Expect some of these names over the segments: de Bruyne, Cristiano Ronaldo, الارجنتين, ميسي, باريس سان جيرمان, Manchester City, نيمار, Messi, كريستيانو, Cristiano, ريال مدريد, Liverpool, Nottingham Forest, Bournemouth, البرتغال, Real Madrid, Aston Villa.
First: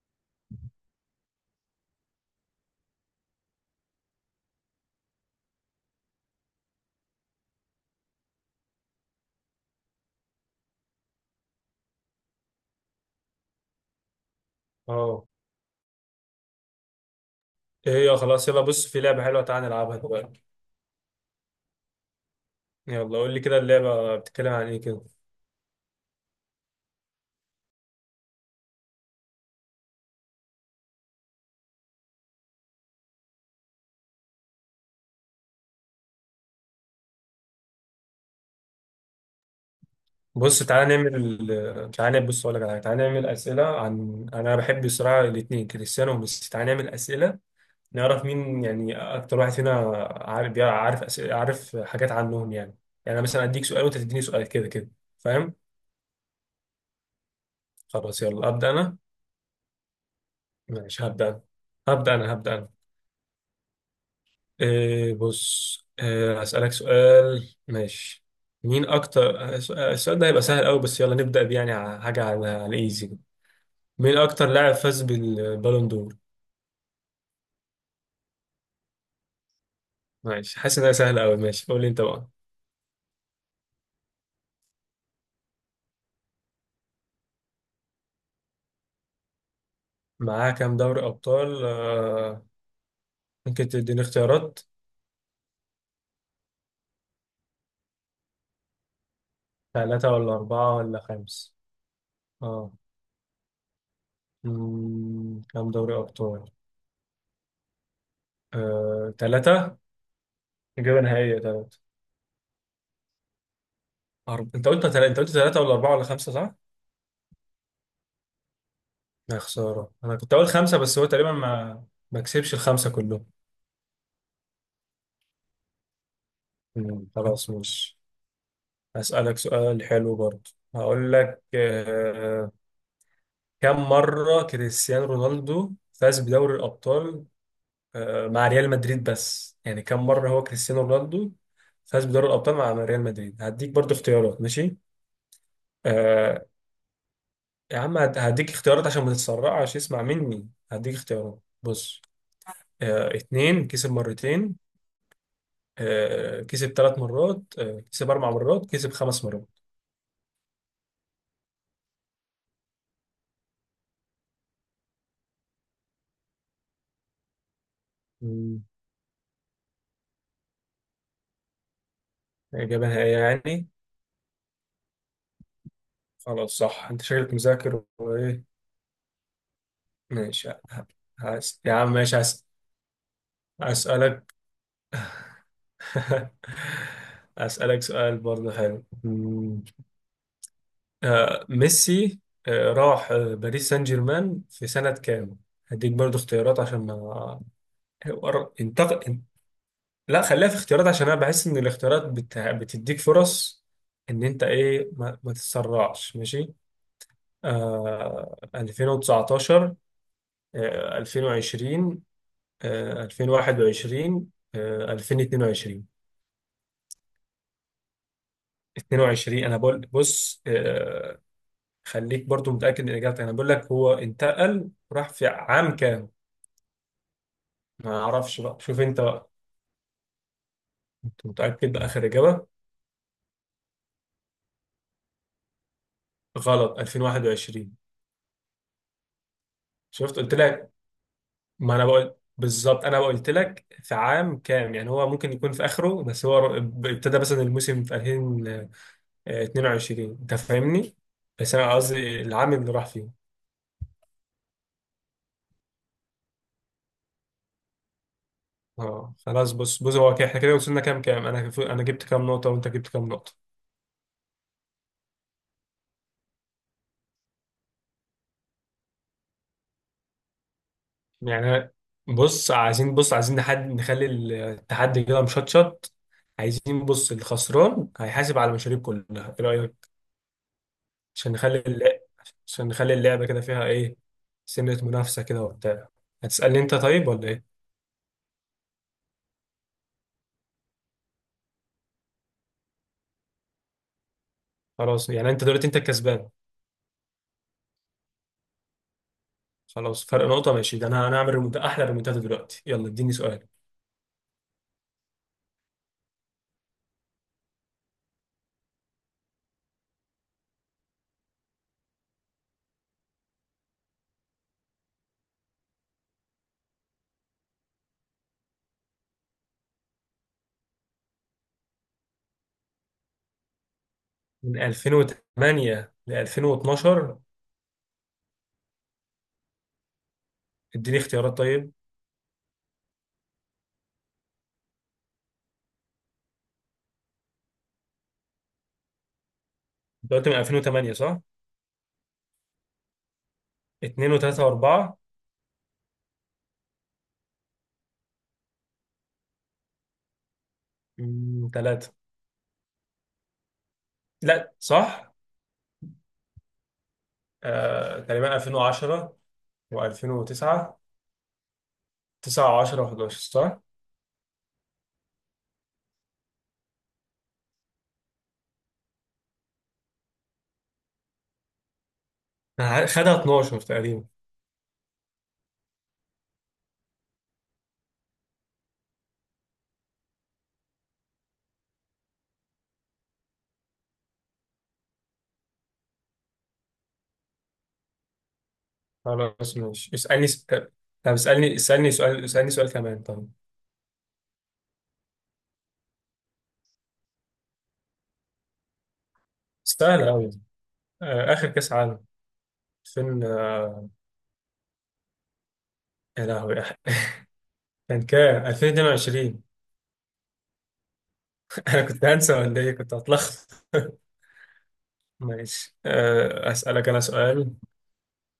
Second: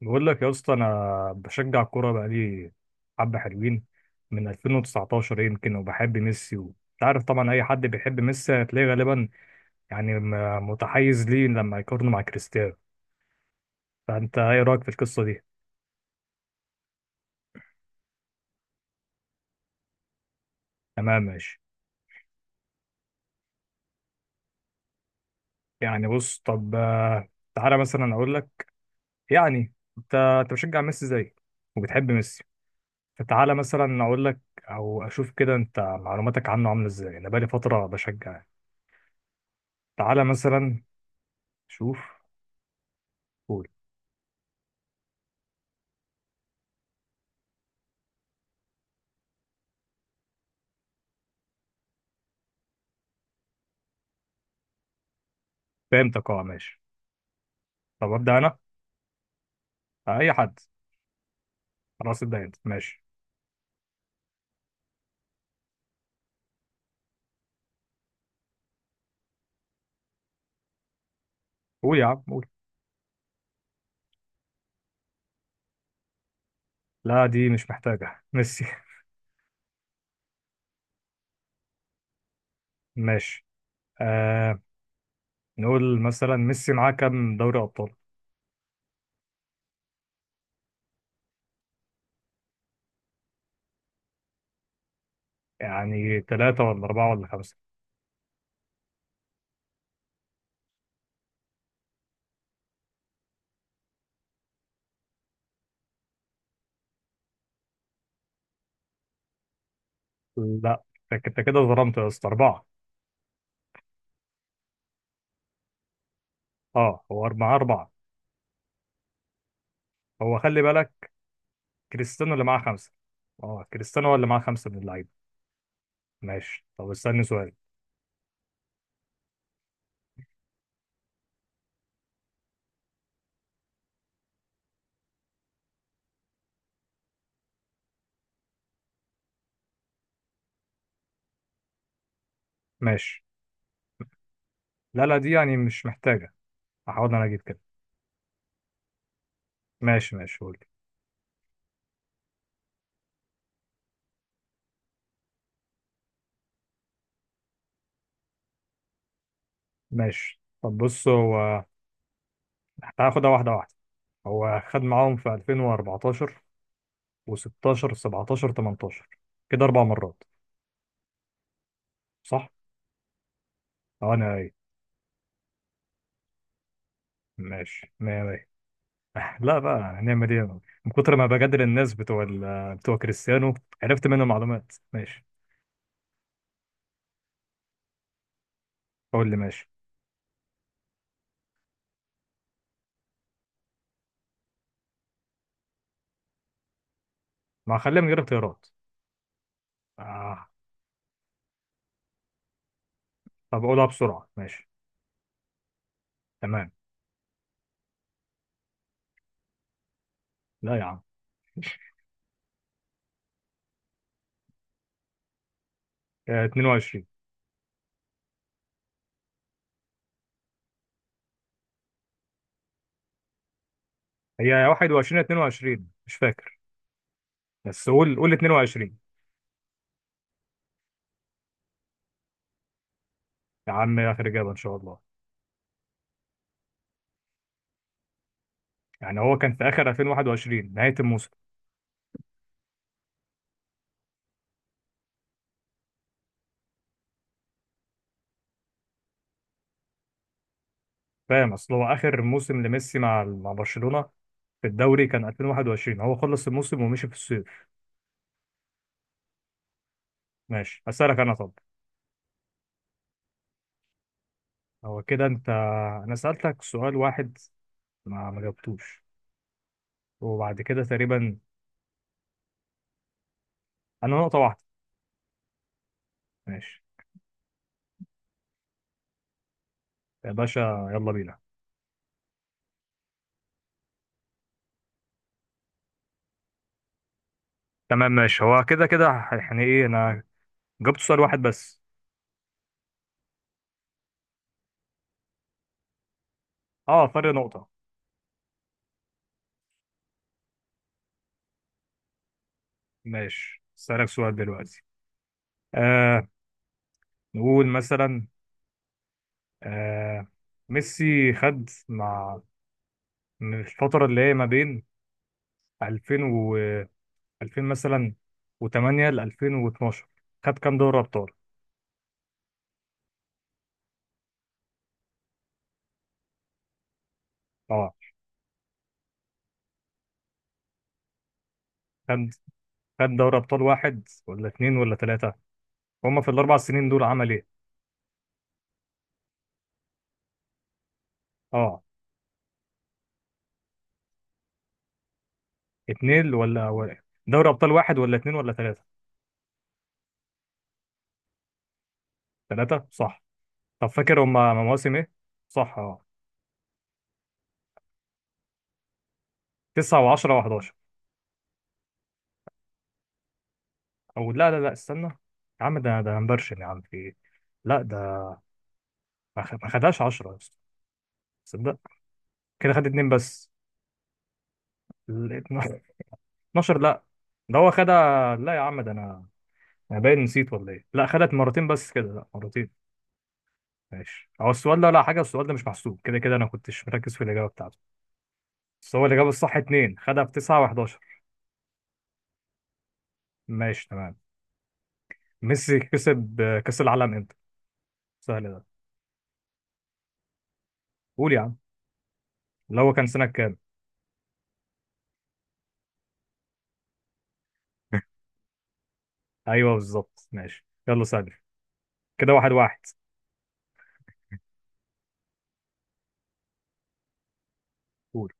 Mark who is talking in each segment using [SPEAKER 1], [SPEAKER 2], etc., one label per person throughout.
[SPEAKER 1] بقول لك يا اسطى، انا بشجع الكوره بقالي حبه حلوين من 2019 يمكن، وبحب ميسي انت عارف طبعا اي حد بيحب ميسي هتلاقيه غالبا يعني متحيز ليه لما يقارنه مع كريستيانو. فانت ايه رايك في القصه
[SPEAKER 2] اه.
[SPEAKER 1] دي؟
[SPEAKER 2] ايه هي؟ خلاص، يلا بص، في لعبة حلوة، تعالى نلعبها دلوقتي.
[SPEAKER 1] تمام ماشي.
[SPEAKER 2] يلا قول لي كده، اللعبة بتتكلم عن ايه كده؟
[SPEAKER 1] يعني بص طب، تعالى مثلا اقول لك. يعني انت بشجع ميسي زي، وبتحب ميسي، فتعالى مثلا اقول لك او اشوف كده انت معلوماتك عنه عامله ازاي. انا بقالي فتره بشجع، تعالى مثلا. شوف.
[SPEAKER 2] بص اقول لك على حاجة، تعالى نعمل أسئلة، عن انا بحب الصراحة الاتنين كريستيانو وميسي، تعالى نعمل أسئلة نعرف مين يعني اكتر واحد فينا عارف أسئلة، عارف حاجات عنهم يعني انا مثلا اديك سؤال وانت تديني سؤال كده كده، فاهم؟
[SPEAKER 1] فهمتك، اه ماشي. طب
[SPEAKER 2] خلاص
[SPEAKER 1] ابدا
[SPEAKER 2] يلا
[SPEAKER 1] انا،
[SPEAKER 2] ابدا انا.
[SPEAKER 1] اي حد.
[SPEAKER 2] ماشي، هبدا أنا. هبدا
[SPEAKER 1] خلاص
[SPEAKER 2] انا
[SPEAKER 1] ابدا انت
[SPEAKER 2] هبدا
[SPEAKER 1] ماشي.
[SPEAKER 2] إيه بص، إيه، هسألك سؤال ماشي. مين أكتر السؤال ده هيبقى سهل أوي، بس يلا نبدأ بيه، يعني
[SPEAKER 1] قول يا عم
[SPEAKER 2] حاجة
[SPEAKER 1] قول.
[SPEAKER 2] على الإيزي كده. مين أكتر لاعب فاز بالبالون دور؟
[SPEAKER 1] لا دي مش محتاجه ميسي.
[SPEAKER 2] ماشي، حاسس إنها سهلة أوي، ماشي قول لي أنت بقى.
[SPEAKER 1] ماشي. آه نقول مثلا ميسي معاه كام دوري ابطال؟
[SPEAKER 2] معاه كام دوري أبطال؟ ممكن تديني اختيارات؟
[SPEAKER 1] يعني ثلاثة ولا أربعة ولا خمسة.
[SPEAKER 2] ثلاثة ولا أربعة ولا خمسة؟ آه كام دوري أبطال؟ ثلاثة.
[SPEAKER 1] لا
[SPEAKER 2] إجابة
[SPEAKER 1] انت
[SPEAKER 2] نهائية
[SPEAKER 1] كده
[SPEAKER 2] ثلاثة.
[SPEAKER 1] ظلمت يا اسطى، أربعة.
[SPEAKER 2] أنت قلت أنت قلت ثلاثة ولا أربعة ولا خمسة صح؟
[SPEAKER 1] اه هو أربعة، معاه أربعة.
[SPEAKER 2] يا خسارة، أنا كنت
[SPEAKER 1] هو
[SPEAKER 2] أقول
[SPEAKER 1] خلي
[SPEAKER 2] خمسة، بس هو
[SPEAKER 1] بالك،
[SPEAKER 2] تقريبا ما
[SPEAKER 1] كريستيانو اللي
[SPEAKER 2] كسبش
[SPEAKER 1] معاه
[SPEAKER 2] الخمسة
[SPEAKER 1] خمسة.
[SPEAKER 2] كلهم.
[SPEAKER 1] اه كريستيانو هو اللي معاه خمسة من اللعيبة. ماشي طب
[SPEAKER 2] مم،
[SPEAKER 1] استني
[SPEAKER 2] خلاص
[SPEAKER 1] سؤال.
[SPEAKER 2] مش أسألك سؤال حلو برضه، هقول لك. آه، كم مرة كريستيانو رونالدو فاز بدوري الأبطال؟ مع ريال مدريد، بس يعني كم مرة هو كريستيانو رونالدو فاز بدوري الأبطال مع ريال
[SPEAKER 1] ماشي
[SPEAKER 2] مدريد؟ هديك برضه اختيارات ماشي.
[SPEAKER 1] لا لا، دي يعني مش محتاجة.
[SPEAKER 2] آه
[SPEAKER 1] هحاول انا اجيب كده.
[SPEAKER 2] يا عم هديك اختيارات عشان ما تتسرعش، اسمع
[SPEAKER 1] ماشي ماشي
[SPEAKER 2] مني
[SPEAKER 1] قول.
[SPEAKER 2] هديك اختيارات بص. اتنين، كسب مرتين، كسب ثلاث مرات، كسب اربع مرات، كسب خمس مرات.
[SPEAKER 1] ماشي طب بص هو، تعال خدها واحدة واحدة. هو خد معاهم في 2014 و16 17
[SPEAKER 2] مم.
[SPEAKER 1] 18، كده أربع مرات، صح؟
[SPEAKER 2] اجابه نهائيه يعني؟
[SPEAKER 1] أه أنا أي.
[SPEAKER 2] خلاص صح، انت شكلك مذاكر
[SPEAKER 1] ماشي مية
[SPEAKER 2] وايه.
[SPEAKER 1] مية. لا بقى هنعمل إيه
[SPEAKER 2] ماشي
[SPEAKER 1] أنا، من كتر ما بجادل
[SPEAKER 2] يا عم
[SPEAKER 1] الناس
[SPEAKER 2] ماشي،
[SPEAKER 1] بتوع بتوع كريستيانو عرفت
[SPEAKER 2] هسألك.
[SPEAKER 1] منهم معلومات. ماشي
[SPEAKER 2] هسألك سؤال برضه حلو.
[SPEAKER 1] قول لي
[SPEAKER 2] مم.
[SPEAKER 1] ماشي.
[SPEAKER 2] ميسي راح باريس سان جيرمان في سنة كام؟ هديك برضو اختيارات عشان ما
[SPEAKER 1] ما خليها من غير اختيارات.
[SPEAKER 2] انتقل. لا،
[SPEAKER 1] آه.
[SPEAKER 2] خليها في اختيارات عشان انا بحس ان الاختيارات بتديك
[SPEAKER 1] طب
[SPEAKER 2] فرص.
[SPEAKER 1] أقولها
[SPEAKER 2] ان
[SPEAKER 1] بسرعة
[SPEAKER 2] انت
[SPEAKER 1] ماشي.
[SPEAKER 2] ايه، ما تتسرعش ماشي.
[SPEAKER 1] تمام.
[SPEAKER 2] 2019؟
[SPEAKER 1] لا يا عم،
[SPEAKER 2] 2020؟ 2021؟ 2022؟
[SPEAKER 1] 22.
[SPEAKER 2] 22، انا بقول، بص. خليك برضو متأكد من اجابتك، انا بقول لك هو
[SPEAKER 1] هي
[SPEAKER 2] انتقل راح
[SPEAKER 1] 21 يا
[SPEAKER 2] في عام
[SPEAKER 1] 22
[SPEAKER 2] كام.
[SPEAKER 1] مش فاكر، بس
[SPEAKER 2] ما
[SPEAKER 1] قول قول
[SPEAKER 2] اعرفش بقى، شوف
[SPEAKER 1] 22.
[SPEAKER 2] انت بقى. أنت متأكد بآخر اجابة؟
[SPEAKER 1] يا عم آخر إجابة إن شاء الله.
[SPEAKER 2] غلط، 2021.
[SPEAKER 1] يعني هو كان في اخر
[SPEAKER 2] شفت قلت لك.
[SPEAKER 1] 2021 نهايه الموسم.
[SPEAKER 2] ما انا بقول بالظبط، انا قلت لك في عام كام، يعني هو ممكن يكون في اخره، بس هو ابتدى مثلا الموسم في 2022، انت فاهمني.
[SPEAKER 1] فاهم،
[SPEAKER 2] بس انا
[SPEAKER 1] اصل هو
[SPEAKER 2] قصدي
[SPEAKER 1] اخر
[SPEAKER 2] العام
[SPEAKER 1] موسم
[SPEAKER 2] اللي راح
[SPEAKER 1] لميسي
[SPEAKER 2] فيه.
[SPEAKER 1] مع برشلونه في الدوري كان 2021، هو خلص الموسم ومشي في الصيف.
[SPEAKER 2] اه خلاص، بص هو احنا كده وصلنا
[SPEAKER 1] ماشي
[SPEAKER 2] كام.
[SPEAKER 1] اسالك انا طب.
[SPEAKER 2] انا جبت كام نقطة، وانت جبت كام نقطة.
[SPEAKER 1] هو كده انت، انا سالتك سؤال واحد ما جاوبتوش، وبعد كده تقريبا
[SPEAKER 2] يعني بص عايزين، بص عايزين نحد نخلي
[SPEAKER 1] انا نقطه واحده.
[SPEAKER 2] التحدي كده مشطشط.
[SPEAKER 1] ماشي
[SPEAKER 2] عايزين، بص، الخسران هيحاسب على المشاريب كلها، ايه رأيك؟
[SPEAKER 1] يا باشا يلا
[SPEAKER 2] عشان
[SPEAKER 1] بينا.
[SPEAKER 2] نخلي اللعب عشان نخلي اللعبة كده فيها ايه، سنة منافسة كده وبتاع. هتسألني انت طيب ولا ايه؟
[SPEAKER 1] تمام ماشي، هو كده كده. يعني ايه، انا جاوبت سؤال واحد بس.
[SPEAKER 2] خلاص يعني انت دلوقتي انت الكسبان.
[SPEAKER 1] اه فرق نقطه.
[SPEAKER 2] خلاص، فرق نقطة ماشي. ده انا هعمل احلى ريمونتادا دلوقتي. يلا اديني سؤال.
[SPEAKER 1] ماشي اسالك سؤال دلوقتي. آه نقول مثلا، آه ميسي خد مع، من الفترة اللي هي ما بين 2000 و 2000 مثلا و8 ل 2012، خد كام دوري ابطال؟
[SPEAKER 2] من 2008 ل 2012.
[SPEAKER 1] اه،
[SPEAKER 2] اديني اختيارات طيب.
[SPEAKER 1] خد خد دوري ابطال واحد ولا اتنين ولا تلاتة، هما في الاربع سنين دول عمل ايه؟
[SPEAKER 2] انت قلت من 2008 صح؟
[SPEAKER 1] اه
[SPEAKER 2] 2 و3 و4.
[SPEAKER 1] اتنين دوري ابطال واحد ولا اتنين ولا تلاتة.
[SPEAKER 2] 3.
[SPEAKER 1] تلاتة، صح. طب فاكر
[SPEAKER 2] لا
[SPEAKER 1] هما مواسم ايه؟
[SPEAKER 2] صح.
[SPEAKER 1] صح اه.
[SPEAKER 2] آه، تقريبا 2010
[SPEAKER 1] تسعة و10
[SPEAKER 2] و2009.
[SPEAKER 1] و11.
[SPEAKER 2] 9 و10 و11 صح.
[SPEAKER 1] او لا لا لا استنى. يا عم ده هنبرشن، يا عم في ايه؟ لا ده ما خدهاش 10 يا اسطى، تصدق.
[SPEAKER 2] أنا
[SPEAKER 1] كده خد اتنين
[SPEAKER 2] خدها
[SPEAKER 1] بس.
[SPEAKER 2] 12 تقريبا.
[SPEAKER 1] 12 لا، ده هو خدها، لا يا عم ده انا باين نسيت ولا ايه. لا خدت مرتين بس كده، لا مرتين. ماشي، هو السؤال ده لا حاجه، السؤال ده مش محسوب كده كده، انا كنتش مركز في الاجابه بتاعته. بس هو الاجابه الصح
[SPEAKER 2] خلاص ماشي،
[SPEAKER 1] اتنين، خدها
[SPEAKER 2] اسألني
[SPEAKER 1] في
[SPEAKER 2] طب.
[SPEAKER 1] 9 و11.
[SPEAKER 2] طب اسألني سؤال كمان طب.
[SPEAKER 1] ماشي تمام. ميسي كسب، كاس العالم امتى؟ سهل ده.
[SPEAKER 2] سهل أوي.
[SPEAKER 1] قول
[SPEAKER 2] آه،
[SPEAKER 1] يا
[SPEAKER 2] آخر
[SPEAKER 1] عم.
[SPEAKER 2] كأس عالم
[SPEAKER 1] اللي هو كان
[SPEAKER 2] 2000،
[SPEAKER 1] سنه كام؟
[SPEAKER 2] يا لهوي. كان كام؟ 2022.
[SPEAKER 1] ايوه بالظبط. ماشي يلا سهل.
[SPEAKER 2] أنا كنت هنسى،
[SPEAKER 1] كده واحد
[SPEAKER 2] ولا إيه،
[SPEAKER 1] واحد.
[SPEAKER 2] كنت هتلخبط. ماشي، أسألك أنا سؤال.
[SPEAKER 1] قول.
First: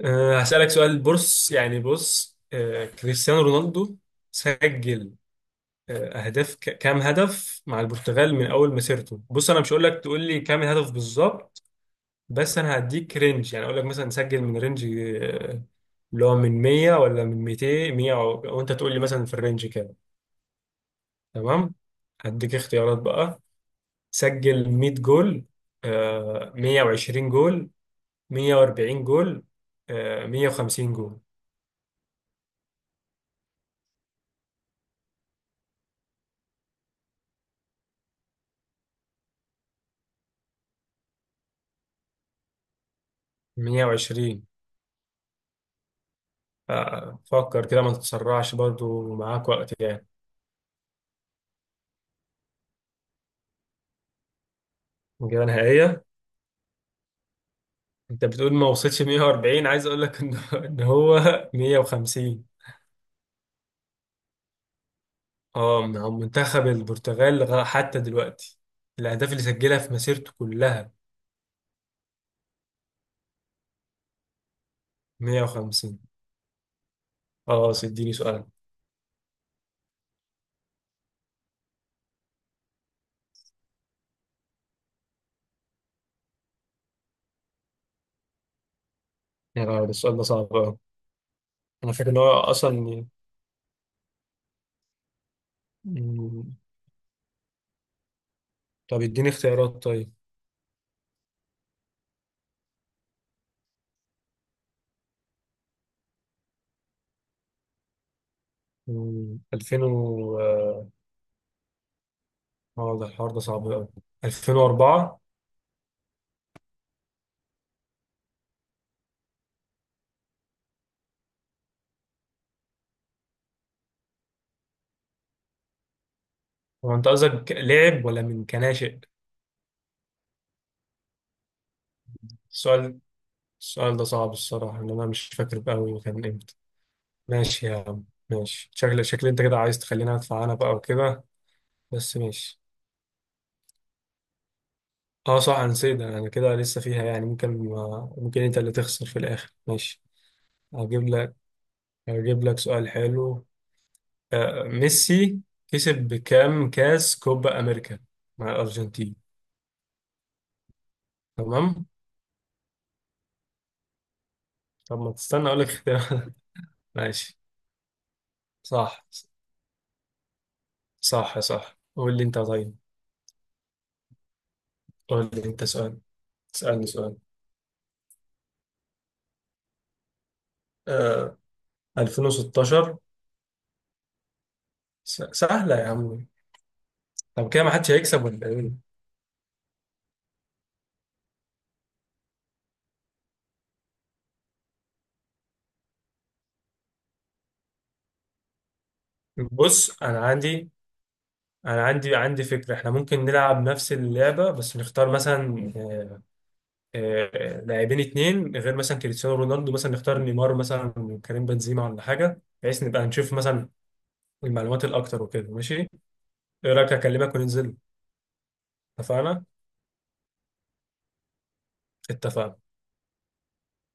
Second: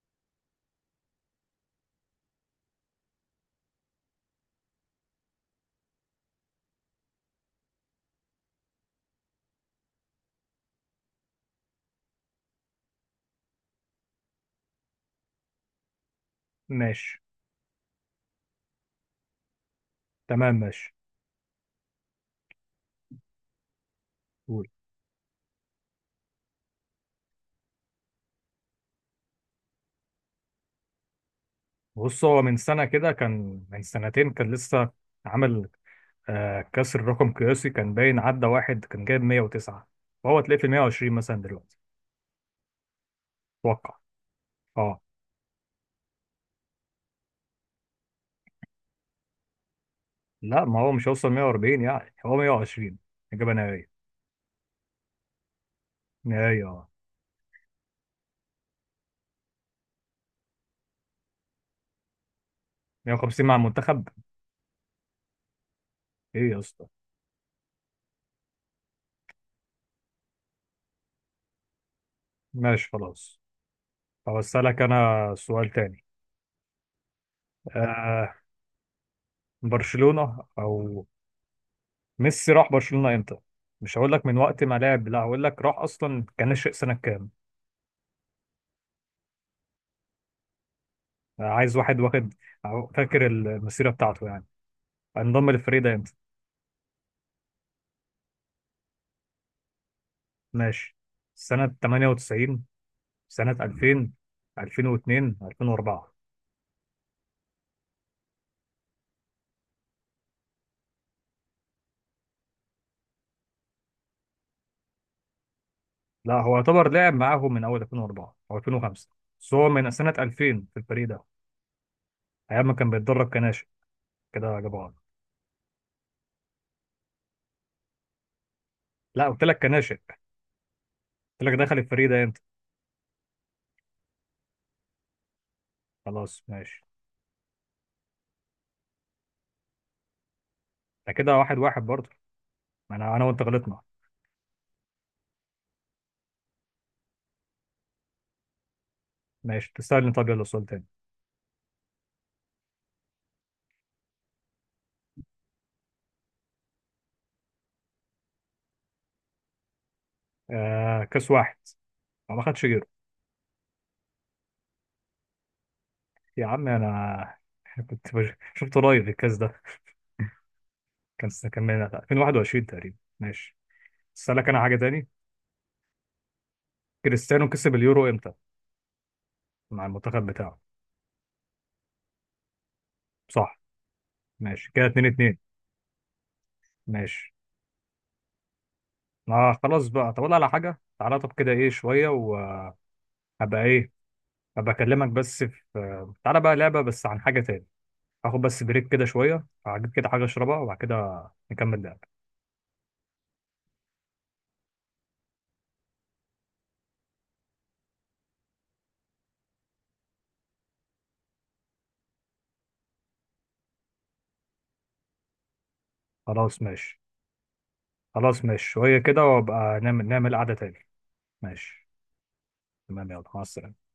[SPEAKER 2] هسألك سؤال، بص يعني، بص آه، كريستيانو رونالدو سجل أهداف، كام هدف مع البرتغال من أول مسيرته، بص أنا مش هقول لك تقول لي كام الهدف بالظبط، بس انا هديك رينج، يعني اقول لك مثلا سجل من رينج، اللي هو من 100
[SPEAKER 1] ماشي
[SPEAKER 2] ولا من 200. 100 وانت تقول لي مثلا في الرينج كده.
[SPEAKER 1] تمام ماشي
[SPEAKER 2] تمام، هديك اختيارات بقى.
[SPEAKER 1] قول.
[SPEAKER 2] سجل 100 جول، 120 جول، 140 جول، 150 جول.
[SPEAKER 1] بص هو من سنه كده، كان من سنتين، كان لسه عامل كسر رقم قياسي. كان باين عدى واحد، كان جايب 109، فهو تلاقيه في 120 مثلا دلوقتي، اتوقع.
[SPEAKER 2] 120.
[SPEAKER 1] اه.
[SPEAKER 2] فكر كده ما تتسرعش، برضو معاك وقت يعني.
[SPEAKER 1] لا ما هو مش هيوصل 140، يعني هو 120، اجابه نهائيه.
[SPEAKER 2] الإجابة نهائية؟
[SPEAKER 1] نهائيه اه.
[SPEAKER 2] انت بتقول ما وصلش 140، عايز اقول لك إن هو 150.
[SPEAKER 1] 150 مع المنتخب!
[SPEAKER 2] اه، مع
[SPEAKER 1] ايه يا
[SPEAKER 2] منتخب
[SPEAKER 1] اسطى.
[SPEAKER 2] البرتغال، حتى دلوقتي الأهداف اللي سجلها في مسيرته كلها
[SPEAKER 1] ماشي خلاص. طب اسالك انا سؤال
[SPEAKER 2] 150.
[SPEAKER 1] تاني.
[SPEAKER 2] اه اديني
[SPEAKER 1] آه
[SPEAKER 2] سؤال.
[SPEAKER 1] برشلونه او، ميسي راح برشلونه امتى؟ مش هقول لك من وقت ما لعب، لا هقول لك راح اصلا كان ناشئ سنه كام.
[SPEAKER 2] يا لهوي، ده السؤال ده صعب أوي.
[SPEAKER 1] عايز
[SPEAKER 2] أنا
[SPEAKER 1] واحد
[SPEAKER 2] فاكر إن هو
[SPEAKER 1] واخد. أو
[SPEAKER 2] أصلا،
[SPEAKER 1] فاكر المسيره بتاعته، يعني انضم للفريق ده.
[SPEAKER 2] مم، طب اديني اختيارات طيب.
[SPEAKER 1] ماشي، سنة 98، سنة 2000، 2002، 2004.
[SPEAKER 2] 2000 و اه آه، ده الحوار ده صعب أوي. 2004.
[SPEAKER 1] لا هو يعتبر لعب معاهم من أول 2004 أو 2005، بس هو من سنة 2000 في الفريق ده أيام ما كان بيتدرب كناشئ كده، جاب عرض.
[SPEAKER 2] هو أنت قصدك لعب ولا من كناشئ؟
[SPEAKER 1] لا قلت لك كناشئ، قلت لك دخل الفريق ده أنت.
[SPEAKER 2] السؤال السؤال ده صعب، الصراحة إن أنا مش فاكر أوي كان
[SPEAKER 1] خلاص
[SPEAKER 2] إمتى.
[SPEAKER 1] ماشي.
[SPEAKER 2] ماشي يا عم ماشي، شكل أنت كده عايز تخليني أدفع أنا بقى
[SPEAKER 1] ده
[SPEAKER 2] وكده،
[SPEAKER 1] كده واحد واحد برضه.
[SPEAKER 2] بس ماشي.
[SPEAKER 1] ما أنا وأنت غلطنا.
[SPEAKER 2] اه صح، انا نسيت ده. انا كده لسه فيها، يعني ممكن، ممكن انت اللي تخسر في الاخر،
[SPEAKER 1] ماشي
[SPEAKER 2] ماشي.
[SPEAKER 1] تستاهل. طب يلا سؤال تاني.
[SPEAKER 2] هجيب لك هجيب لك سؤال حلو. آه، ميسي كسب بكام كاس كوبا امريكا مع الارجنتين؟
[SPEAKER 1] كاس واحد،
[SPEAKER 2] تمام.
[SPEAKER 1] ما خدش غيره.
[SPEAKER 2] طب ما تستنى اقول لك اختيار.
[SPEAKER 1] يا عم أنا
[SPEAKER 2] ماشي.
[SPEAKER 1] كنت شفت
[SPEAKER 2] صح.
[SPEAKER 1] قريب الكاس ده.
[SPEAKER 2] صح،
[SPEAKER 1] كان
[SPEAKER 2] صح،
[SPEAKER 1] من
[SPEAKER 2] قول لي انت
[SPEAKER 1] 2021
[SPEAKER 2] طيب.
[SPEAKER 1] تقريبا. ماشي أسألك أنا حاجة تاني.
[SPEAKER 2] قول لي انت سؤال، اسالني سؤال.
[SPEAKER 1] كريستيانو كسب اليورو امتى مع المنتخب بتاعه؟
[SPEAKER 2] آه 2016.
[SPEAKER 1] صح. ماشي كده 2 2.
[SPEAKER 2] سهله يا عم.
[SPEAKER 1] ماشي
[SPEAKER 2] طب كده ما حدش هيكسب ولا ايه؟
[SPEAKER 1] ما خلاص بقى. طب أقول على حاجه، تعالى. طب كده ايه، شويه وهبقى ايه، هبقى اكلمك بس في، تعالى بقى لعبه بس عن حاجه تاني. هاخد بس بريك كده شويه، هجيب
[SPEAKER 2] بص
[SPEAKER 1] كده حاجه اشربها وبعد كده نكمل
[SPEAKER 2] انا
[SPEAKER 1] لعب.
[SPEAKER 2] عندي عندي فكره. احنا ممكن نلعب نفس اللعبه، بس نختار مثلا، لاعبين اتنين، غير مثلا كريستيانو رونالدو، مثلا نختار نيمار مثلا وكريم بنزيما ولا حاجه، بحيث نبقى نشوف مثلا المعلومات الاكتر وكده ماشي.
[SPEAKER 1] خلاص
[SPEAKER 2] ايه رايك؟
[SPEAKER 1] ماشي.
[SPEAKER 2] اكلمك وننزل.
[SPEAKER 1] خلاص ماشي، شويه كده
[SPEAKER 2] اتفقنا.
[SPEAKER 1] وابقى نعمل قعده تاني. ماشي
[SPEAKER 2] اتفقنا.
[SPEAKER 1] تمام، يلا مع السلامه.